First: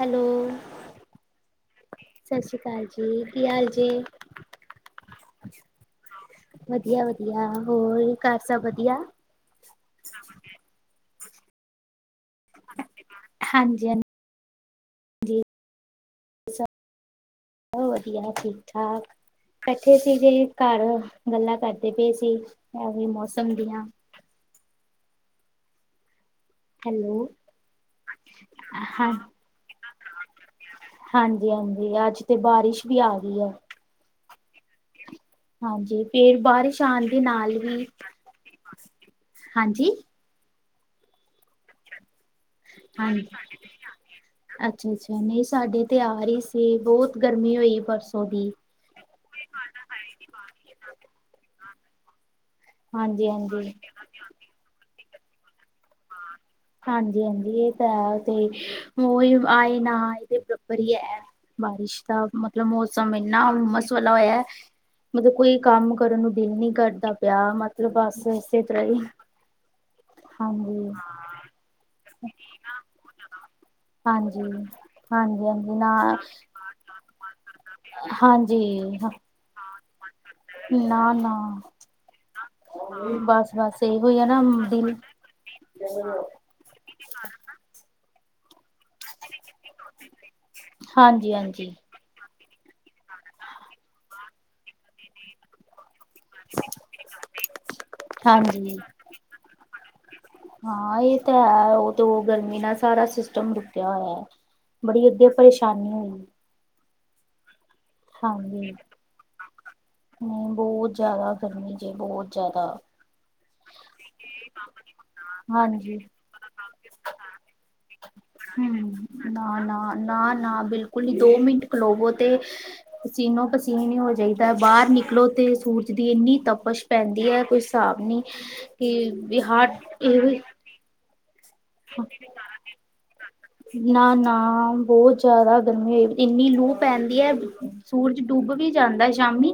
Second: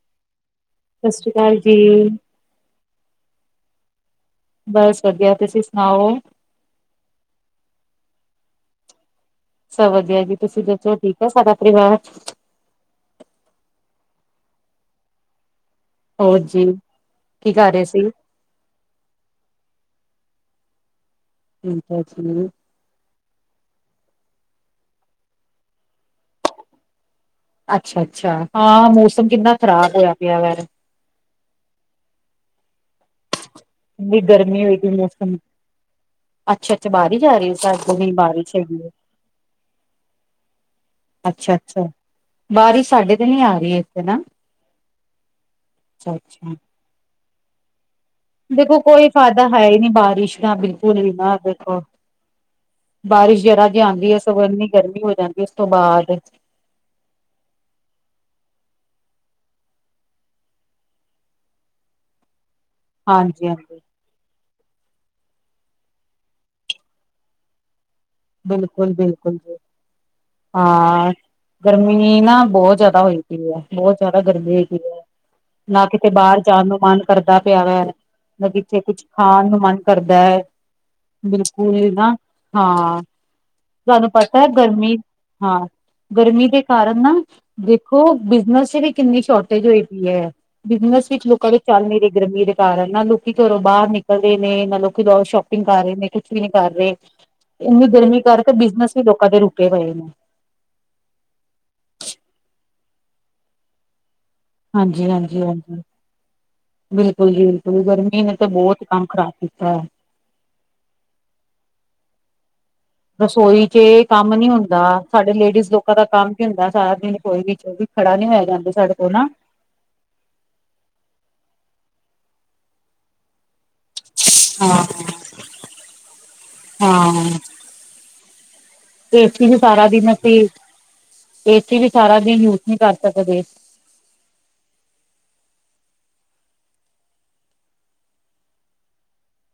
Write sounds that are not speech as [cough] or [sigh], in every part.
Hello! ਸਤਿ ਸ੍ਰੀ ਅਕਾਲ ਜੀ, ਸਤਿ ਸ੍ਰੀ ਅਕਾਲ ਜੀ, ਕੀ ਹਾਲ ਜੇ? ਬਸ ਵਧੀਆ, ਤੁਸੀਂ ਸੁਣਾਓ? ਵਧੀਆ-ਵਧੀਆ, ਹੋਰ ਘਰ ਸਭ ਵਧੀਆ? ਸਭ ਵਧੀਆ ਜੀ, ਤੁਸੀ ਦੱਸੋ ਠੀਕ ਆ ਸਾਰਾ ਪਰਿਵਾਰ? ਹਾਂਜੀ-ਹਾਂਜੀ। ਹੋਰ ਜੀ? ਕੀ ਕਰ ਬ ਰਹੇ ਸੀ? ਵਧੀਆ ਠੀਕ-ਠਾਕ, ਬੈਠੇ ਸੀ ਜੇ ਘਰ, ਗੱਲਾਂ ਕਰਦੇ ਠੀਕ ਹੈ ਪਏ ਸੀ। ਜੀ, ਐ, ਵੀ ਮੌਸਮ ਦੀਆਂ। ਹੈਲੋ! ਅੱਛਾ-ਅੱਛਾ, ਹਾਂ ਮੌਸਮ ਕਿਨਾ ਖਰਾਬ ਹੋਇਆ ਪਿਆ ਵੈ। ਹਾਂਜੀ-ਹਾਂਜੀ, ਆਜ ਤੇ ਬਾਰਿਸ਼ ਵੀ ਆ ਗਈ ਐ। ਰ ਭੀ, ਗਰਮੀ ਹੋਈ ਪਈ, ਮੌਸਮ ਅੱਛਾ-ਅੱਛਾ ਬਾਹਰ ਆ ਰਹੀ, ਸਾਡੇ ਕੋਲ ਵੀ ਬਾਰਿਸ਼ ਹੈਗੀ ਏ। ਹਾਂਜੀ? ਅਛਾ-ਅਛਾ। ਹਾਂਜੀ, ਅਛਾ-ਅਛਾ, ਨਹੀ ਸਾਡੇ ਤੇ ਆ ਰਹੀ ਅੱਛਾ-ਅੱਛਾ। ਸੀ। ਬਹੁਤ ਗਰਮੀ ਹੋਈ, ਪਰਸੋਂ ਦੀ। ਦੇਖੋ, ਕੋਈ ਫਾਇਦਾ ਹੈਹੀ ਨੀ, ਬਾਰਿਸ਼ ਦਾ ਬਿਲਕੁਲ ਵੀ ਨਾ ਬਿਲਕੁਲ ਬਾਰਿਸ਼ ਜਰਾ ਜੀ ਆਂਦੀ ਏ, ਸਗੋਂ ਇਨੀ ਗਰਮੀ ਹੋ ਜਾਂਦੀ ਏ, ਉਸ ਤੋਂ ਬਾਅਦ। ਹਾਂਜੀ-ਹਾਂਜੀ ਇਹ ਤਾਂ ਹੈ, ਤੇ ਓਹੀ ਆਏ, ਨਾ ਆਏ, ਇਹ ਬਰੋਬਰ ਹੀ ਹੈ। ਬਾਰਿਸ਼ ਦਾ, ਮਤਲਬ ਮੌਸਮ ਇੰਨਾ ਹਾਂਜੀ-ਹਾਂਜੀ, ਮ ਬਨਾ ਹੋਇਆ, ਮਤਲਬ ਕੋਈ ਕਮ ਕਰਨ ਨੂੰ ਦਿਲ ਨੀ ਕਰਦਾ ਪਿਆ, ਮਤਲਬ ਬ ਬਿਲਕੁਲ ਬਿਲਕੁਲ ਜੀ, ਹਾਂ ਗਰਮੀ ਵੀ ਨਾ ਬਹੁਤ ਜਿਆਦਾ ਹੋਈ। ਹੈ, ਬਹੁਤ ਜ਼ਿਆਦਾ ਗਰਮੀ ਹੈਗੀ ਹੈ, ਨਾ ਕਿਤੇ ਬਾਹਰ ਜਾਣ ਨੂੰ ਮਨ। ਕਰਦਾ ਪਿਆ ਵੈ, ਨਾ ਕਿਥੇ ਕੁਛ ਖਾਣ ਨੂੰ ਮਨ- ਕਰਦਾ ਹੈ, ਬਿਲਕੁਲ ਵੀ ਨਾ ਹਾਂ ਬਸ- ਬਸ- ਤੋਹਾਨੂੰ ਪਤਾ ਐ, ਗਰਮੀ ਹਾਂ ਗਰਮੀ- ਗਰਮੀ ਦੇ ਕਾਰਨ ਨਾ, ਦੇਖੋ ਬਿਜਨਸ ਚ ਵੀ ਕਿੰਨੀ ਸ਼ੋਰਟੇਜ ਹੋਈ ਪਈ ਹੈ, ਬਿਜਨਸ ਵਿੱਚ ਲੋਕਾਂ ਦੇ ਚੱਲ ਨਈ ਰੇ ਗਰਮੀ ਰੇ। ਘਾਰ ਐ, ਨਾ ਲੋਕੀ ਘਰੋਂ ਬਾਹਰ ਨਿਕਲ ਰਹੇ ਨੇ, ਨਾ ਲੋਕੀੋਂ ਸ਼ੋਪਿੰਗ ਕਰ ਰਹੇ ਨੇ ਨੀ ਕਰ ਰਹੇ, ਇਨੀ ਗਰਮੀ ਕਰਕੇ ਬਿਜਨਸ ਵੀ ਲੋਕਾਂ ਦੇ ਰੁਕੇ ਪਏ ਨੇ- ਹਾਂ ਇਹ ਤੇ ਹੈ। ਉਹ ਤੇ ਉਹ ਗਰਮੀ ਨਾਲ ਸਾਰਾ ਸਿਸਟਮ ਰੁਕਿਆ ਹੋਇਆ। ਬੜੀ ਹਾਂਜੀ ਅੱਗੇ ਹਾਂਜੀ ਹਾਂਜੀ ਪਰੇਸ਼ਾਨੀ ਹੋਈ- ਬਿਲਕੁਲ ਜੀ ਬਿਲਕੁਲ, ਗਰਮੀ ਨੇ ਤਾਂ ਬਹੁਤ ਕਮ ਖਰਾਬ ਕੀਤਾ ਹੈ। ਹੂ, ਬਹੁਤ ਜਿਆਦਾ ਗਰਮੀ ਜੇ, ਬਹੁਤ ਜਿਆਦਾ- ਰਸੋਈ ਚ ਕੰਮ ਨੀ ਹੁੰਦਾ, ਸਾਡੇ ਲੇਡੀਜ਼ ਲੋਕਾਂ ਦਾ ਕੰਮ ਕੀ ਹੁੰਦਾ, ਸਾਰਾ ਦਿਨ ਰਸੋਈ ਵਿੱਚ ਵੀ ਖੜਾ ਨੀ ਹੋਯਾ ਜਾਂਦਾਂ, ਸਾਡੇ ਕੋਲ ਨਾ ਨਾ, ਨਾ, ਨਾ, ਨਾ ਬਿਲਕੁਲ ਨੀ, ਦੋ ਮਿੰਟ ਖਲੋਵੋ ਤੇ ਪਸੀਨੋ। ਪਸੀਨੇ ਹੋ ਜਾਈ ਦਾ, ਬਾਹਰ ਹਾਂ ਨਿਕਲੋ ਤੇ ਸੂਰਜ ਦੀ ਇੰਨੀ ਤਪਸ਼ ਪੈਂਦੀ ਹੈ ਕੁਛ ਹਿਸਾਬ ਨ, ਕਿ ਬਿਹਾਰ ਇਹ ਏ ਸੀ ਵੀ, ਸਾਰਾ ਦਿਨ ਯੂਜ, ਨਹੀਂ ਕਰ ਸਕਦੇ। ਨਾ ਨਾ, ਬਹੁਤ ਜਿਆਦਾ ਗਰਮੀ ਏ, ਇੰਨੀ ਲੂਹ ਪੈਂਦੀ ਹੈ। ਸੂਰਜ ਡੁੱਬ, ਵੀ ਜਾਂਦਾ ਸ਼ਾਮੀ।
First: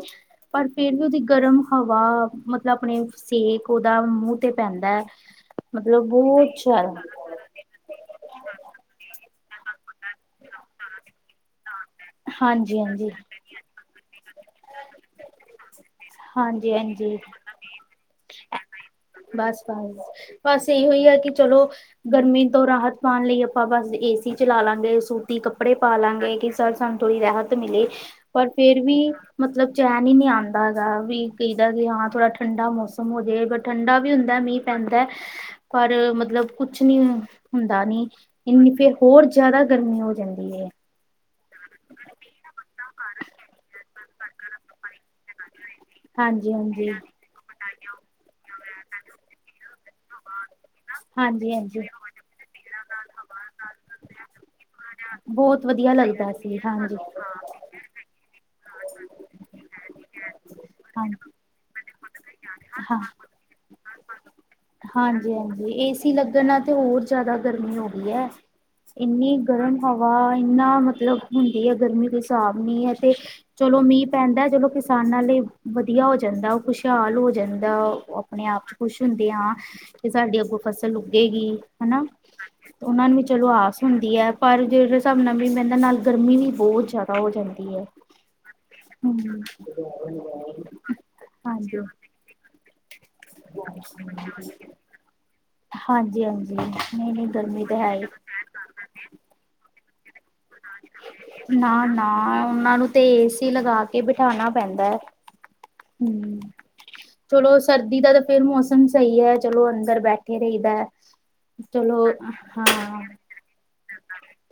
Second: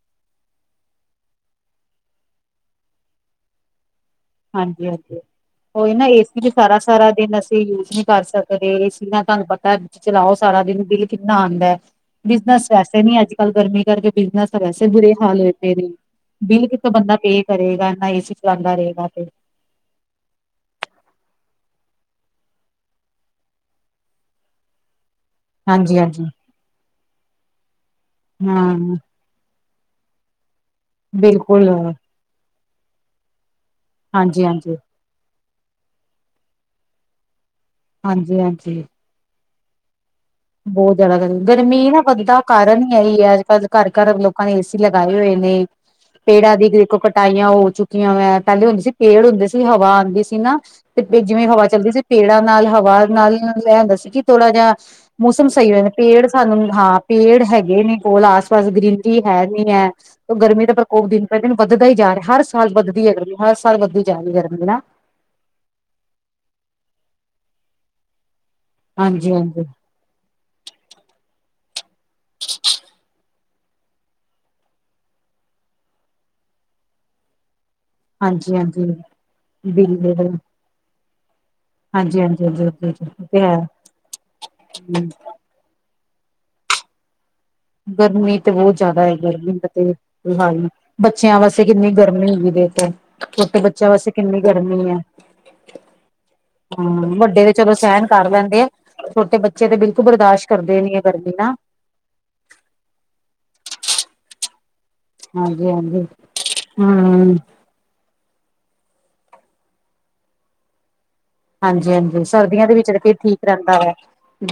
ਪਰ, ਫੇਰ ਵੀ ਉਹਦੀ, ਗਰਮ ਹਵਾ, ਮਤਲਬ ਆਪਣੇ ਸੇਕ ਉਹਦਾ ਮੂੰਹ। ਮੂੰਹ ਤੇ ਹਾਂਜੀ ਪੈਂਦਾ ਹੈ, ਹਾਂਜੀ ਉਹੀ ਨਾ ਮਤਲਬ ਏਸੀ ਬਹੁਤ [unintelligible] ਸਾਰਾ ਦਿਨ ਅਸੀਂ, ਯੂਜ ਨਹੀਂ ਕਰ ਸਕਦੇ, ਏ ਸੀ, ਨਾ ਤੁਹਾਨੂੰ ਪਤਾ ਚਲਾਓ ਸਾਰਾ ਦਿਨ, ਬਿਲ ਕਿੰਨਾ ਆਉਂਦਾ ਹੈ। ਬਿਜਨਸ, ਵੈਸੇ ਨੀ ਅੱਜ ਕੱਲ, ਗਰਮੀ ਕਰਕੇ, ਬਿਜਨਸ ਵੈਸੇ ਬੁਰੇ ਹਾਲ ਹੋ ਪਏ ਨੇ। ਬਿੱਲ ਕਿਥੋਂ ਬੰਦਾ ਪੇ ਕਰੇਂਗਾ, ਐਨਾ ਏ ਸੀ ਚਲਾਉਂਦਾ ਰਹੇਗਾ। ਤੇ ਬਸ ਬਸ ਬਸ, ਬਸ ਏਹੀ ਆ ਕਿ ਚਲੋ। ਗਰਮੀ ਤੋਂ ਰਾਹਤ ਪਾਉਣ ਲਈ ਆਪਾਂ, ਬਸ ਏ ਸੀ ਚਲਾ ਲਾਂਗੇ ਸੂ। ਕੱਪੜੇ ਪਾ ਹਾਂਜੀ ਹਾਂਜੀ ਲਾਂਗੇ, ਕਿ ਸਰ ਸਾਨੂੰ ਥੋੜ੍ਹੀ ਰਾਹਤ ਮਿਲੇ, ਪਰ ਹਾਂ ਫੇਰ ਵੀ ਮਤਲਬ ਚੈਨ ਹੀ ਨਹੀਂ ਆਉਂਦਾ ਹੈਗਾ, ਵੀ ਕਹੀ ਬਿਲਕੁਲ ਦਾ ਵੀ ਹਾਂ ਥੋੜਾ ਠੰਡਾ ਮੌਸਮ ਹੋ ਜਾਵੇ ਬਟ ਠੰਡਾ ਵੀ ਹੁੰਦਾ, ਹਾਂਜੀ ਮੀਂਹ ਹਾਂਜੀ ਪੈਂਦਾ ਪਰ ਮਤਲਬ ਕੁਛ ਨੀ ਹੁੰਦਾ ਨੀ, ਹਾਂਜੀ ਇਨੀ ਹਾਂਜੀ ਫੇਰ ਹੋਰ ਜਿਆਦਾ ਗਰਮੀ ਹੋ ਜਾਂਦੀ ਹੈ। ਬਹੁਤ ਜ਼ਿਆਦਾ ਗਰਮੀ, ਗਰਮੀ ਨਾ ਵਧਦਾ ਕਾਰਨ ਹੀ ਆ ਹੀ ਹੈ, ਅੱਜ ਕੱਲ ਘਰ- ਘਰ ਲੋਕਾਂ ਨੇ ਏ ਸੀ ਲਗਾਏ ਹੋਏ ਨੇ। ਪੇੜਾਂ ਦੀ ਦੇਖੋ ਕਟਾਈਆਂ ਹੋ ਚੁੱਕੀਆਂ ਵੇ, ਪਹਿਲੇ ਹੁੰਦੇ ਸੀ ਪੇੜ ਹੁੰਦੇ ਸੀ ਹਵਾ ਦੀ ਸੀ ਨਾ। ਤੇ ਜਿਵੇਂ ਹਵਾ ਚੱਲਦੀ ਸੀ, ਪੇੜਾਂ ਨਾਲ ਹਵਾ ਨਾਲ ਲੈ ਆਂਦਾ ਸੀ ਕਿ ਥੋੜ੍ਹਾ ਜਿਹਾ ਮੌਸਮ ਸਹੀ ਰਹਿੰਦਾ, ਪੇੜ ਸਾਨੂੰ ਹਾਂ ਪੇ ਪੇੜ ਹੈਗੇ ਨੇ ਕੋਲ ਆਸ ਪਾਸ ਗ੍ਰੀਨਰੀ ਹੈ ਨੀ ਹੈ, ਤੇ ਗਰਮੀ ਦਾ ਪ੍ਰਕੋਪ ਦਿਨ ਪ ਦਿਨ ਵੱਧਦਾ ਹੀ ਜਾ ਰਿਹਾ, ਹਰ ਸਾਲ ਵੱਧਦੀ ਹੈ ਗਰਮੀ, ਹਰ ਸਾਲ ਵੱਧਦੀ ਜਾ ਰਹੀ ਹੈ ਗਰਮੀ ਹੈਨਾ। ਹਾਂਜੀ- ਹਾਂਜੀ ਏ ਸੀ ਲੱਗਣ ਨਾਲ ਤੇ ਹੋਰ ਜ਼ਿਆਦਾ ਗਰਮੀ ਹੋ ਗਈ ਹੈ, ਹਾਂਜੀ ਇੰਨੀ ਹਾਂਜੀ ਗਰਮ ਹਵਾ, ਇੰਨਾ ਮਤਲਬ ਹੁੰਦੀ ਹੈ ਗਰਮੀ ਕੋਈ ਹਿਸਾਬ ਨਹੀਂ ਹੈ ਤੇ ਚਲੋ ਮੀਂਹ ਪੈਂਦਾ, ਚਲੋ ਕਿਸਾਨਾਂ ਲਈ ਵਧੀਆ ਹੋ ਜਾਂਦਾ, ਖੁਸ਼ਹਾਲ ਹੋ ਜਾਂਦਾ ਓ। ਉਹ ਆਪਣੇ ਆਪ 'ਚ ਖੁਸ਼ ਹਾਂਜੀ-ਹਾਂਜੀ ਹੁੰਦੇ ਹਾਂ, ਕਿ ਬਿਲਕੁਲ ਸਾਡੀ ਅੱਗੋਂ ਫਸਲ ਉੱਗੇਗੀ। ਹੈਨਾ, ਹਾਂਜੀ-ਹਾਂਜੀ-ਹਾਂਜੀ ਉਹਨਾਂ ਨੂੰ ਵੀ ਤੇ ਚਲੋ ਹੈ ਆਸ ਹੁੰਦੀ ਹੈ, ਪਰ ਜਿਹੜੇ ਹਿਸਾਬ ਨਾਲ ਵੀ ਮੈਂ ਇਹਦੇ ਨਾਲ ਗਰਮੀ ਵੀ ਬਹੁਤ ਜਿਆਦਾ ਹੋ ਜਾਂਦੀ ਹੈ। ਗਰਮੀ ਤੇ ਬਹੁਤ ਜ਼ਿਆਦਾ ਹੈ ਗਰਮੀ ਤੇ ਕੋਈ ਹਾਲ ਨਹੀ, ਬੱਚਿਆਂ ਵਾਸਤੇ ਕਿੰਨੀ ਗਰਮੀ ਹੈਗੀ ਇਥੇ ਛੋਟੇ ਬੱਚਿਆਂ ਵਾਸਤੇ ਕਿੰਨੀ ਗਰਮੀ ਐ। ਹੂੰ, ਵੱਡੇ ਤੇ ਚਲੋ ਸਹਿਣ ਕਰ ਲੈਂਦੇ ਆ। ਛੋਟੇ ਬੱਚੇ ਤੇ ਬਿਲਕੁਲ ਬਰਦਾਸ਼ਤ ਕਰਦੇ ਨੀ ਹੈ ਗਰਮੀ ਨਾ ਨਾ-ਨਾ ਉਹਨਾਂ ਨੂੰ ਤੇ ਏਸੀ ਲਗਾ ਕੇ ਬਿਠਾਣਾ ਪੈਂਦਾ ਏ, ਹਾਂਜੀ-ਹਾਂਜੀ ਹਮ ਚਲੋ ਸ ਸਰਦੀ ਦਾ ਤਾਂ ਫਿਰ ਮੌਸਮ ਸਹੀ ਐ, ਚਲੋ ਅੰਦਰ ਬੈਠੇ ਰਹੀਦਾ। ਹਾਂਜੀ-ਹਾਂਜੀ ਸਰਦੀਆਂ ਦੇ ਵਿੱਚ ਤਾਂ ਫਿਰ ਠੀਕ ਰਹਿੰਦਾ ਵੇ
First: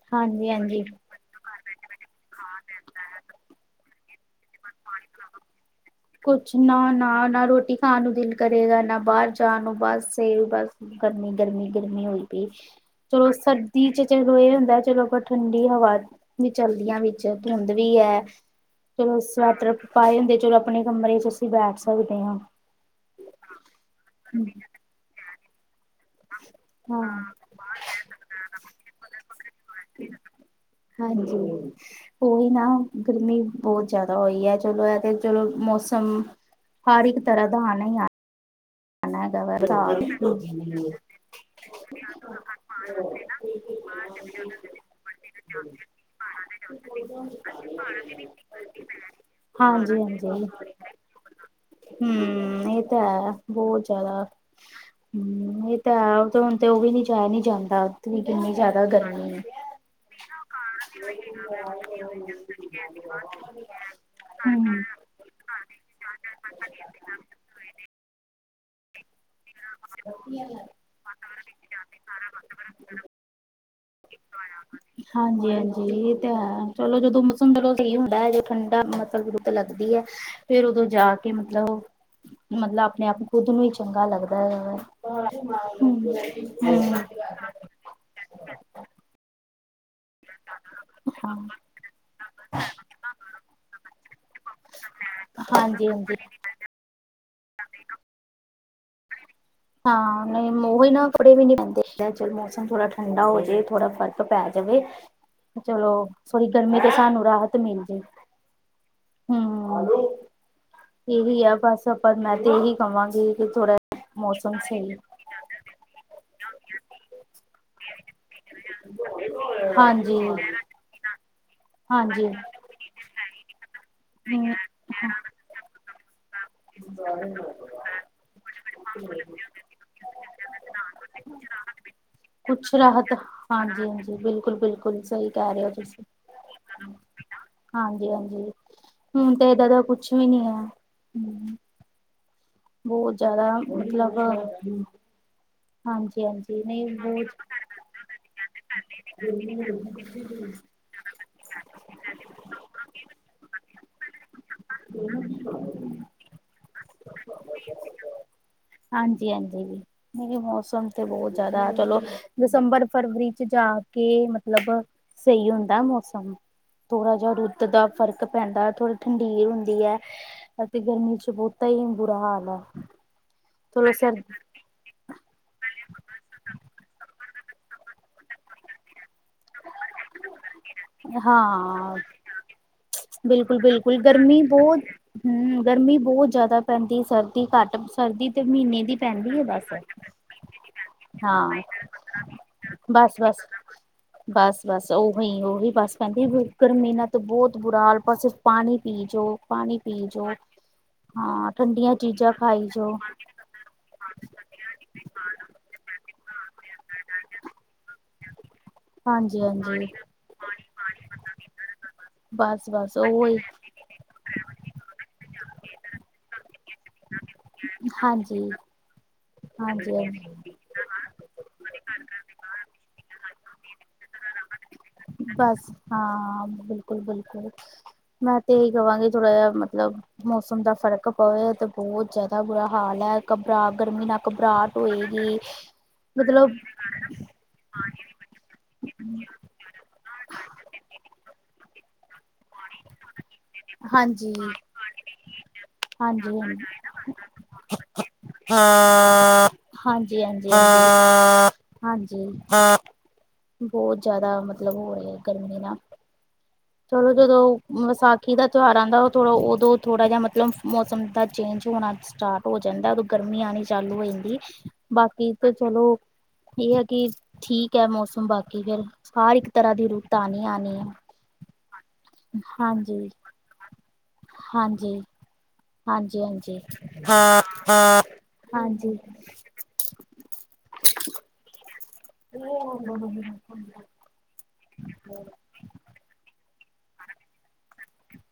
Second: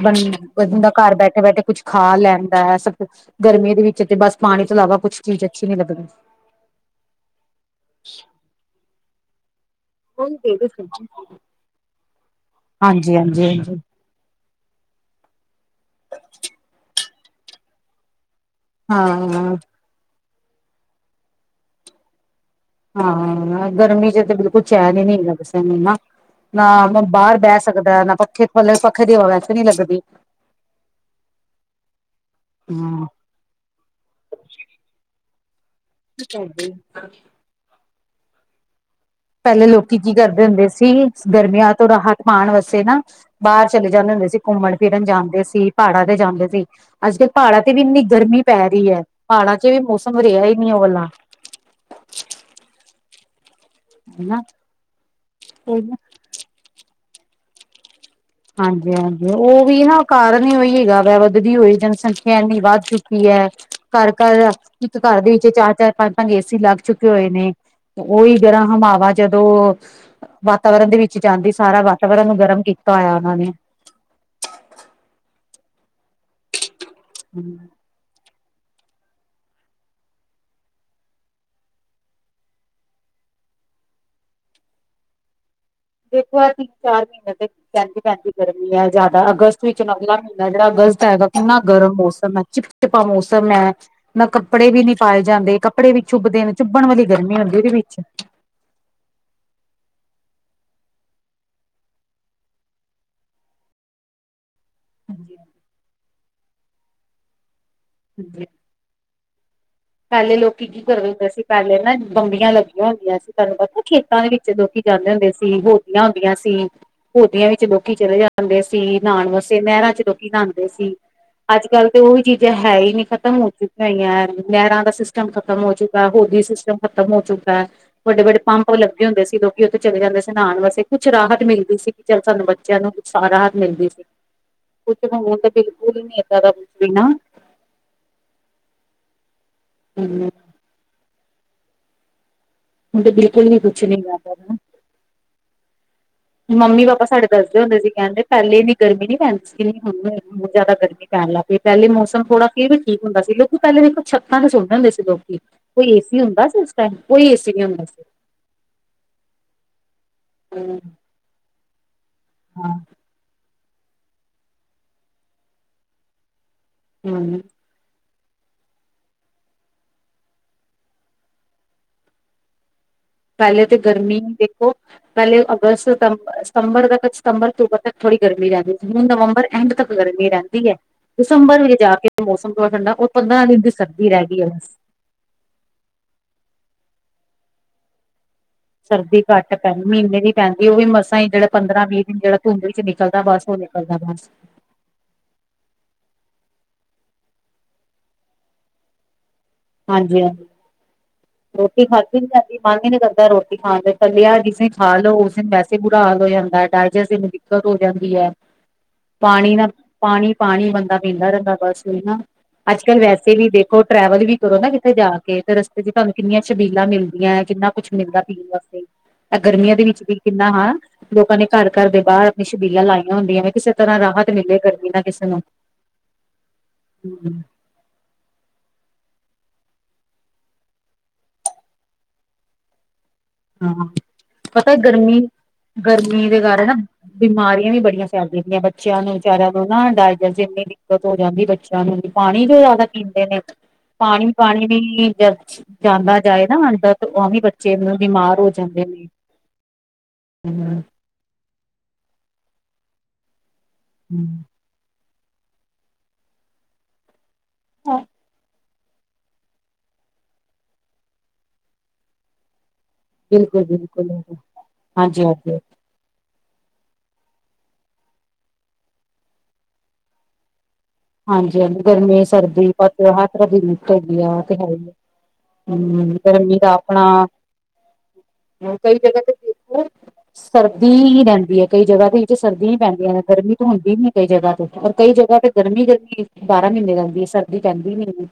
ਬੰ ਬੰਦਾ ਘਰ ਬੈਠੇ-ਬੈਠੇ ਕੁਛ ਖਾ ਲੈਂਣਦਾ ਐ ਸਭ ਕ, ਗਰਮੀ ਦੇ ਵਿੱਚ ਤੇ ਬਸ ਪਾਣੀ ਤੋਂ ਇਲਾਵਾ ਕੁਛ ਚੀਜ਼ ਅੱਛੀ ਨੀ ਲੱਗਦੀ। ਕੁਛ ਨਾ-ਨਾ, ਨਾ ਰੋਟੀ ਖਾਣ ਨੂੰ ਦਿਲ ਕਰੇਗਾ, ਨਾ ਬਾਰ ਜਾਣ ਨੂੰ ਬਸ। ਵੀ ਬਸ ਲੱਗਦੀ ਗਰਮੀ-ਗਰਮੀ-ਗਰਮੀ ਕਿੰਨੇ ਹੋਈ ਪਈ ਹਾਂਜੀ ਚਲੋ ਹਾਂਜੀ ਹਾਂਜੀ ਸਰਦੀ ਚ- ਚਲੋ ਏ ਹੁੰਦਾ ਚਲੋ ਆਪਾਂ ਠੰਡੀ ਹਵਾ ਵੀ ਚਲਦੀਆਂ ਵਿੱਚ ਧੁੰਦ ਵੀ ਐ। ਚਲੋ ਹਾਂ ਸਵੈਟਰ ਪਾਏ ਹੁੰਦੇ ਚਲੋ ਆਪਣੇ ਕਮਰੇ ਚ ਅਸੀਂ ਬੈਠ ਸਕਦੇ ਆਂ। ਹਾਂ ਗਰਮੀ ਚ ਤੇ ਬਿਲਕੁਲ ਚੈਨ ਈ ਨੀ ਹੈਗਾ ਕਿਸੇ ਨੂੰ ਨਾ- ਨਾ ਬਾਰ ਬੈ ਸਕਦਾ, ਨਾ ਪੱਖੇ, ਪੱਖੇ ਦੀ ਹਵਾ ਵੈਸੇ ਨੀ ਲੱਗਦੀ। ਹਾਂਜੀ, ਓਈ ਨਾ ਹਾਂ ਗਰਮੀ ਬੋਤ ਜਾਦਾ ਹੋਈ ਐ, ਚਲੋ ਐ ਤੇ ਚਲੋ ਮੌਸਮ ਹਰ ਇੱਕ ਤਰ੍ਹਾਂ ਦਾ ਆਣਾ ਈ ਆਣਾ। ਮੈਂ ਪੈਲੇ ਲੋਕੀ ਕੀ ਕਰਦੇ ਹੁੰਦੇ ਸੀ, ਗਰਮੀਆਂ ਤੋਂ ਰਾਹਤ ਪਾਣ ਵਾਸੇ ਨਾ। ਬਾਰ ਚਲੇ ਜਾਂਦੇ ਹੁੰਦੇ ਸੀ, ਘੁੰਮਣ ਫਿਰਨ ਜਾਂਦੇ ਸੀ, ਪਾੜਾਂ ਤੇ ਜਾਂਦੇ ਸੀ। ਅੱਜ-ਕੱਲ੍ਹ ਪਾੜਾਂ ਤੇ ਵੀ ਏਨੀ ਗਰਮੀ- ਪੈ ਰੀ ਐ। ਪਾੜਾਂ ਚ ਵੀ ਮੌਸਮ ਰਿਆ ਈ ਨੀ ਓ ਵਲਾ। ਹੂੰ ਇਹ ਤਾ ਹੈ ਬਹੁਤ ਜ਼ਿਆਦਾ, ਹਨਾ ਹੂੰ ਇਹ ਤਾ ਹੁਣ ਤੇ ਉਹ ਵੀ ਨੀ ਜਾਇਆ ਨੀ ਜਾਂਦਾ। ਹਾਂਜੀ- ਹਾਂਜੀ, ਉਹ ਵੀ ਨਾ ਕਾਰਨ ਹੀ ਉਈ ਹੈਗਾ ਵਾ, ਵਧਦੀ ਹੋਈ ਜਨਸੰਖਿਆ ਇੰਨੀ ਵੱਧ ਚੁੱਕੀ ਐ। ਘਰ -ਘਰ [unintelligible] ਘਰ ਦੇ ਵਿੱਚ ਚਾਰ-ਚਾਰ, ਪੰਜ-ਪੰਜ ਏ ਸੀ ਲੱਗ ਚੁੱਕੇ ਹੋਏ ਨੇ, ਉਹੀ ਗਰਮ ਹਵਾਵਾਂ ਜਦੋਂ ਵਾਤਾਵਰਨ ਵਿੱਚ ਜਾਂਦੀ, ਸਾਰਾ ਵਾਤਾਵਰਨ ਨੂੰ ਗਰਮ ਕੀਤਾ ਹੋਇਆ ਉਹਨਾਂ ਨੇ ਹਾਂਜੀ- ਹਾਂਜੀ ਇਹ ਤੇ ਹੈ, ਚਲੋ ਜਦੋਂ ਮੌਸਮ ਜਦੋਂ ਸਹੀ ਹੁੰਦਾ ਹੈ ਜੇ ਠੰਡਾ ਮੈਨੂੰ ਤੇ ਲੱਗਦੀ ਹੈ ਫੇਰ ਉਦੋਂ ਜਾ ਕੇ ਮਤਲਬ ਮਤਲਬ ਆਪਣੇ ਆਪ ਨੂੰ ਖੁੱਦ ਨੂੰ ਹੀ ਚੰਗਾ ਲੱਗਦਾ ਵੇ। [unintelligible] ਪਹਿੰਦੀ-ਪਹਿੰਦੀ ਗਰਮੀ ਐ ਜ਼ਿਆਦਾ, ਅਗਸਤ ਵਿੱਚ [unintelligible] ਪੰਦਰਾਂ ਅਗਸਤ ਹੈਗਾ, ਕਿੰਨਾ ਗਰਮ ਮੌਸਮ ਐ ਚਿਪ ਚਿਪਾ ਮੌਸਮ ਐ। ਨਾ ਕੱਪੜੇ ਵੀ ਨੀ ਪਾਏ ਜਾਂਦੇ, ਕੱਪੜੇ ਵੀ ਚੁਭਦੇ ਨੇ ਚੁੱਭਣ ਵਾਲੀ ਗਰਮੀ ਹੁੰਦੀ, ਉਹਦੇ ਵਿੱਚ ਹਾਂ, ਨੀ ਉਹੀ ਨਾ ਕੱਪੜੇ ਵੀ ਨੀ ਪੈਂਦੇ ਚਲ ਮੌਸਮ ਥੋੜਾ ਠੰਡਾ ਹੋ ਜੇ ਥੋੜਾ ਫਰਕ ਪੈ ਜਵੇ। ਹਾਂਜੀ-ਹਾਂਜੀ ਚਲੋ ਥੋੜੀ ਗਰਮੀ ਤੇ ਸਾਨੂੰ ਰਾਹਤ ਮਿਲ ਜੇ। [inaudible] ਪੈਲੇ ਲੋਕੀ ਕੀ ਕਰ ਹੁੰਦੇ ਸੀ ਪੈਲੇ ਨਾ ਬੰਬੀਆਂ ਲੱਗੀਆਂ ਹੁੰਦੀਆਂ ਸੀ। ਤਾਨੂੰ ਪਤਾ? ਖੇਤਾਂ ਵਿੱਚ ਲੋਕੀ ਜਾਂਦੇ ਹੁੰਦੇ ਸੀ। ਹੋਦੀਆਂ ਹੁੰਦੀਆਂ ਸੀ। ਹੋਦੀਆਂ ਵਿੱਚ ਲੋਕੀ ਚਲੇ ਜਾਂਦੇ ਸੀ ਨਾਣ ਵਾਸਤੇ, ਨਹਿਰਾਂ ਚ ਲੋਕੀ ਨਾਂਦੇ ਸੀ। ਅੱਜ-ਕੱਲ੍ਹ ਤੇ ਓਈ ਚੀਜ਼ਾਂ ਹੈ ਈ ਨੀ ਖ਼ਤਮ ਹੋ ਚੁੱਕੀਆਂ ਹੋਈਆਂ ਐ। ਦਾ ਸਿਸਟਮ ਖਤਮ ਹੋ ਚੁੱਕਾ। ਹੋਦੀ ਸਿਸਮ- ਖ਼ਤਮ ਹੋ ਚੁੱਕਾ ਐ। ਵੱਡੇ-ਵੱਡੇ ਪੰਪ ਲੱਗੇ ਹੁੰਦੇ ਸੀ। ਲੋਕੀ ਓਥੇ ਚਲੇ ਜਾਂਦੇ ਸੀ ਨਾਣ ਵਾਸੇ ਕੁਛ ਰਾਹਤ ਮਿਲਦੀ ਸੀ। ਚੱਲ ਸਾਨੂੰ ਬੱਚਿਆਂ ਨੂੰ ਸ ਰਾਅਤ ਮਿਲਦੀ ਸੀ। ਕੁਛ ਤੇ ਹੁਣ ਤੇ ਬਿਲਕੁਲ ਈ ਨੀ- ਜ਼ਾਦਾ ਵੀ ਨਾ- ਹਾਂਜੀ-ਹਾਂਜੀ, ਹੁਣ ਤੇ ਏਦਾਂ ਦਾ ਕੁਛ ਵੀ ਹਮ ਨੀ ਐ। ਹੁਣ ਤੇ ਬੋਤ ਜਾਦਾ ਬਿਲਕੁਲ ਵੀ ਕੁਛ ਨੀ ਮਤਲਬ ਹੈਗਾ ਮੰਮੀ ਪਾਪਾ ਸਾਡੇ ਦੱਸਦੇ ਹੁੰਦੇ ਸੀ ਕੇਂਦੇ ਪੈਲੇ ਏਨੀ ਗਰਮੀ ਨੀ ਪੈਂਦੀ ਸੀ। ਜਿਨੀ ਹੁਣ ਹੁੰਦੀ ਬੋਤ ਜਾਦਾ ਗਰਮੀ- ਪੈਣ ਲੱਗ ਪਈ, ਪੈਲੇ ਮੌਸਮ ਥੋੜਾ ਫਿਰ ਵੀ ਠੀਕ ਹੁੰਦਾ ਸੀ। ਲੋਕੀ ਪੈਲੇ ਦੇਖੋ ਛਤਾਂ ਤੇ ਸੋਣਦੇ ਹੁੰਦੇ ਸੀ ਲੋਕੀ। ਕੋਈ ਏ ਸੀ- ਹੁੰਦਾ ਸੀ ਉਸ ਟੈਮ, ਕੋਈ ਏ ਸੀ ਨੀ ਹੁੰਦਾ ਸੀ। ਹਾਂਜੀ-ਹਾਂਜੀ, ਨਈ ਸੀ ਮੌਸਮ ਤੇ ਬੋਤ ਜ਼ਾਦਾ ਚਲੋ। ਹਾਂ ਦਸੰਬਰ, ਫਰਵਰੀ ਚ ਜਾ ਕੇ ਮਤਲਬ ਸਈ ਹੁੰਦਾ ਮੌਸਮ। ਥੋਰਾ ਜਿਆ ਹਮ ਰੁੱਤ ਚ ਫ਼ਰਕ ਪੈਂਦਾ ਥੋੜੀ ਠੰਡੀਰ ਹੁੰਦੀ ਐ। ਅਤੇ ਗਰਮੀ 'ਚ ਬੋਤਾ ਈ ਬੁਰਾ ਹਾਲ ਆ। ਪੈਲੇ ਤੇ ਗਰਮੀ ਵੀ- ਪੈਲੇ ਅਗਸਤ, ਸਤੰਬਰ, ਸਤੰਬਰ ਤੱਕ ਸਤੰਬਰ ਅਕਤੂਬਰ ਤੱਕ ਥੋਰੀ ਗਰਮੀ ਰੇਂਦੀ ਸੀ, ਹੁਣ ਨਵੰਬਰ ਐਂਡ ਤੱਕ ਗਰਮੀ ਰੇਂਦੀ ਐ। ਦਸੰਬਰ ਵਿੱਚ ਜਾ ਕੇ ਮੌਸਮ ਥੋੜਾ ਠੰਡਾ ਓ ਪੰਦਰਾਂ ਦਿਨ ਦੀ ਸਰਦੀ ਰੈ ਗਈ ਐ, ਬਸ ਹੂੰ, ਗਰਮੀ ਬੋਤ ਜਾਦਾ ਪੈਂਦੀ ਸਰਦੀ ਘੱਟ ਸਰਦੀ ਤੇ ਮੀਨੇ ਸਰਦੀ ਘੱਟ ਪੈਂਦੀ ਮੀਨੇ ਦੀ ਪੈਂਦੀ, ਓ ਵੀ ਮਸਾਂ ਹੀ ਜੇੜਾ ਪੰਦਰਾਂ ਵੀਹ ਜਿਹੜਾ ਧੁੰਦ ਚ ਨਿਕਲਦਾ ਬਸ ਉਹ ਨਿਕਲਦਾ ਬਸ। ਬਸ ਉਹੀ-ਉਹੀ ਬਸ ਕਹਿੰਦੀ, ਗਕਰਮੀਨਾ ਤਾਂ ਬਹੁਤ ਬੁਰਾ ਹਾਲ ਪਸੂ ਪਾਣੀ ਪੀ ਜੋ ਓ। ਪਾਣੀ ਪੀ ਹਾਂਜੀ ਜਾਉ, ਹਾਂਜੀ ਹਾਂ ਰੋਟੀ ਠੰਡੀਆਂ ਖਾਧੀ ਨੀ ਚੀਜ਼ਾਂ ਜਾਂਦੀ ਖਾਈ ਮਨ ਹੀ ਜਾਓ। ਨੀ ਕਰਦਾ ਰੋਟੀ ਖਾ ਤੱਲਿਆ ਜਿਸੇ ਖਾਲੋ, ਉਸ ਦਿਨ ਵੈਸੇ ਬੁਰਾ ਹਾਲ ਹੋ ਜਾਂਦਾ ਹੈ, ਡਾਇਜਸਟ ਦਿੱਕਤ ਹੋ ਜਾਂਦੀ ਹੈ। ਪਾਣੀ ਦਾ ਪਾਣੀ-ਪਾਣੀ ਬੰਦਾ ਪੀਂਦਾ ਰਹਿੰਦਾ ਬਸ ਨਾ ਅੱਜ ਕੱਲ ਵੈਸੇ ਵੀ ਦੇਖ। ਟਰੈਵਲ ਵੀ ਕਰੋ, ਨਾ ਕਿਥੇ ਜਾ ਕੇ ਤੇ ਤੇ ਜੇ ਤੁਹਾਨੂੰ ਕਿੰਨੀਆਂ ਸ਼ਬੀਲਾਂ ਮਿਲਦੀਆਂ, ਕਿੰਨਾ ਕੁਛ ਮਿਲਦਾ ਪੀਣ ਵਾਸਤੇ। ਤਾਂ ਗਰਮੀਆਂ ਦੇ ਵਿੱਚ ਵੀ ਕਿੰਨਾ ਹਾਂ, ਲੋਕਾਂ ਨੇ ਘਰ ਘਰ ਦੇ ਬਾਹਰ ਆਪਣੀ ਸ਼ਬੀਲਾਂ ਲਾਈਆਂ ਹੁੰਦੀਆਂ ਕਿਸੇ ਤਰ੍ਹਾਂ ਰਾਹਤ ਮਿਲੇ ਗਰਮੀ ਨਾਲ ਕਿਸੇ ਨੂੰ ਬਸ ਹਾਂ ਬਿਲਕੁਲ, ਬਿਲਕੁਲ। ਮੈਂ ਤੇ ਇਹੀ ਕਹਾਂਗੀ, ਥੋੜ੍ਹਾ ਜਿਹਾ ਮਤਲਬ। ਮੌਸਮ ਦਾ ਫ਼ਰਕ ਪਵੇ ਤੇ ਬਹੁਤ ਜਿਆਦਾ ਬੁਰਾ ਹਾਲ ਹੈ। ਘਬਰਾਹ ਹਾਂ ਗਰਮੀ ਨਾਲ ਪਤਾ ਘਬਰਾਹਟ ਗਰਮੀ ਹੋਏਗੀ, ਗਰਮੀ ਮਤਲਬ ਚੱਲਦੀਆਂ ਬੱਚਿਆਂ ਨੂੰ [unintelligible] ਦਿੱਕਤ ਹੋ ਜਾਂਦੀ ਬੱਚਿਆਂ ਨੂੰ ਵੀ ਪਾਣੀ ਜੋ ਜ਼ਿਆਦਾ ਪੀਂਦੇ ਨੇ, ਪਾਣੀ-ਪਾਣੀ ਵੀ ਜਦ ਜਾਂਦਾ ਜਾਏ, ਨਾ ਅੰਦਾ ਉਹ ਵੀ ਬੱਚੇ ਨੂੰ ਬਿਮਾਰ ਹੋ ਹਾਂ, ਜਾਂਦੇ ਨੇ ਹਾ। ਹਾਂਜੀ, ਹੂੰ, ਬਹੁਤ ਜ਼ਿਆਦਾ ਮਤਲਬ ਹੋ ਰਹੇ ਗਰਮੀ ਨਾਲ ਚਲੋ ਜਦੋਂ, ਵਿਸਾਖੀ ਦਾ- ਤਿਉਹਾਰਾਂ ਦਾ ਉਹ ਥੋੜਾ ਉਦੋਂ ਥੋੜਾ ਜਿਹਾ ਮਤਲਬ, ਮੌਸਮ ਦਾ ਚੇਂਜ ਹੋਣਾ ਸਟਾਰਟ ਹੋ ਜਾਂਦਾ ਉਦੋਂ ਗਰਮੀ ਬਿਲਕੁਲ ਆਉਣੀ ਚਾਲੂ ਹੋ ਬਿਲਕੁਲ ਜਾਂਦੀ, ਹਾਂਜੀ ਬਾਕੀ ਤਾਂ ਹਾਂਜੀ ਚਲੋ ਇਹ ਹੈ ਕਿ ਠੀਕ ਹੈ, ਮੌਸਮ ਬਾਕੀ ਫੇਰ ਹਰ ਇੱਕ ਤਰ੍ਹਾਂ ਦੀ ਰੁਤਾਂ ਆਉਣੀ ਨੈ। ਹਾਂਜੀ-ਹਾਂਜੀ, ਗਰਮੀ-ਸਰਦੀ ਪਤ ਹਰ ਤਰ੍ਹਾਂ ਰੀਤ ਹੈਗੀ ਆ। ਤੇ ਹੈ ਹੀ ਹਾਂਜੀ। ਹਮ ਹਾਂ-ਹਾਂ, ਗਰਮੀ ਦਾ ਆਪਣਾ ਕਈ ਹਾਂਜੀ। ਜਗ੍ਹਾ ਤੇ ਸਰਦੀ ਰਹਿੰਦੀ ਹੈ। ਕਈ ਜਗ੍ਹਾ ਤੇ ਵਿੱਚ ਸਰਦੀਆਂ ਹੀ ਪੈਂਦੀਆਂ, ਨੇ ਗਰਮੀ ਤਾਂ ਹੁੰਦੀ ਨੀ ਕਈ ਜਗ੍ਹਾ ਤੇ ਔਰ ਕਈ ਜਗ੍ਹਾ ਤੇ। ਗਰਮੀ-ਗਰਮੀ ਬਾਰਾਂ ਮਹੀਨੇ ਲਗਦੀ ਹੈ, ਸਰਦੀ ਪੈਂਦੀ ਨੀ ਹੁੰਦੀ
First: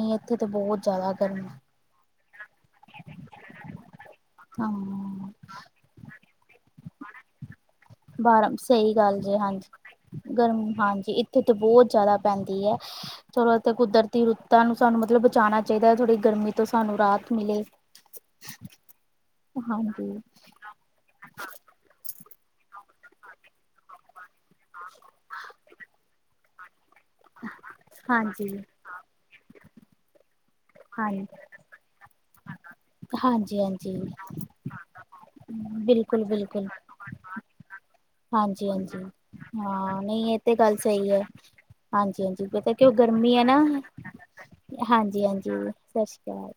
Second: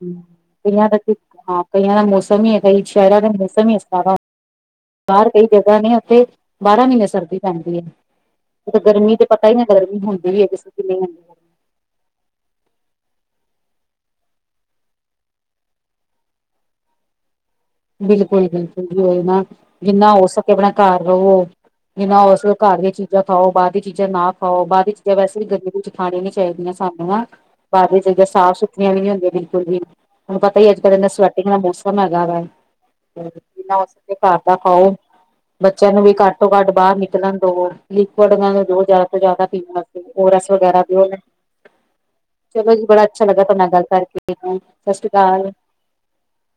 [unintelligible] ਦਾ ਮੌਸਮੀ ਹੈ ਕਈ ਸ਼ਹਿਰ ਦਾ ਮੌਸਮੀ। ਬਾਹਰ ਕਈ ਜਗ੍ਹਾ ਨੇ ਉੱਥੇ ਬਾਰਾਂ ਮਹੀਨੇ ਸਰਦੀ ਪੈਂਦੀ ਹੈ। ਬਾਰ ਸਹੀ ਗਰਮੀ ਗੱਲ ਤੇ ਜੇ ਪਤਾ ਹੀ ਨਾ ਗਰਮੀ ਹਾਂਜੀ, ਹੁੰਦੀ ਵੀ ਹੈ ਗਰਮ ਕਿਸੇ ਦੀ ਨਹੀਂ ਹਾਂਜੀ ਹੁੰਦੀ ਇੱਥੇ ਤਾਂ ਬਹੁਤ ਜਿਆਦਾ ਪੈਂਦੀ ਹੈ। ਚਲੋ ਕੁਦਰਤੀ ਰੁੱਤਾਂ ਨੂੰ ਸਾਨੂੰ ਮਤਲਬ ਬਚਾਉਣਾ ਚਾਹੀਦਾ, ਥੋੜ੍ਹੀ ਗਰਮੀ ਤੋਂ ਸਾਨੂੰ ਰਾਹਤ ਮਿਲੇ। ਬਿਲਕੁਲ-ਬਿਲਕੁਲ, ਜੀ ਓਹੀ ਨਾ ਜਿੰਨਾ ਹੋ ਸਕੇ, ਆਪਣਾ ਘਰ ਰਵੋ। ਜਿੰਨਾ ਉਹ ਅਸਲ ਘਰ ਦੀਆਂ ਚੀਜ਼ਾਂ ਖਾਓ, ਬਾਹਰ ਦੀ ਚੀਜ਼ਾਂ ਨਾ ਖਾਓ, ਬਾਹਰ ਦੀ ਚੀਜ਼ਾਂ ਵੈਸੇ ਵੀ ਗਰਮੀ ਵਿੱਚ ਖਾਣੀ ਨੀ ਚਾਹੀਦੀਆਂ, ਸਾਨੂੰ ਨਾ ਬਾਹਰ ਦੀ ਜਗ੍ਹਾ ਸਾਫ਼ ਸੁਥਰੀਆਂ ਨੀ ਹੁੰਦੀਆਂ ਬਿਲਕੁਲ ਵੀ। ਤੁਹਾਨੂੰ ਪਤਾ ਹੀ ਅੱਜ-ਕੱਲ੍ਹ ਇਨਾ ਸਵੈਟਿੰਗ ਦਾ ਮੌਸਮ ਹੈਗਾ, ਵੈ। ਬਿ ਉਸ ਤੇ ਘਰ ਦਾ ਪਾਓ, ਬੱਚਿਆਂ ਨੂੰ ਵੀ ਘੱਟੋ-ਘੱਟ ਬਾਹਰ ਨਿਕਲਣ ਦੋ। ਜੋ ਜ਼ਿਆਦਾ ਤੋਂ ਜ਼ਿਆਦਾ ਪੀ ਓਰਸ ਵਗਰਾ ਹਾਂਜੀ, ਹਾਂਜੀ ਪਤਾ ਕਿਉ ਗਰਮੀ ਹੈ ਨਾ ਤੁਹਾਡੇ ਨਾਲ ਗੱਲ ਕਰਕੇ ਸਤਿ ਸ਼੍ਰੀ ਹਾਂਜੀ, ਅਕਾਲ ਹਾਂਜੀ, ਸਤਿ ਸ੍ਰੀ ਅਕਾਲ।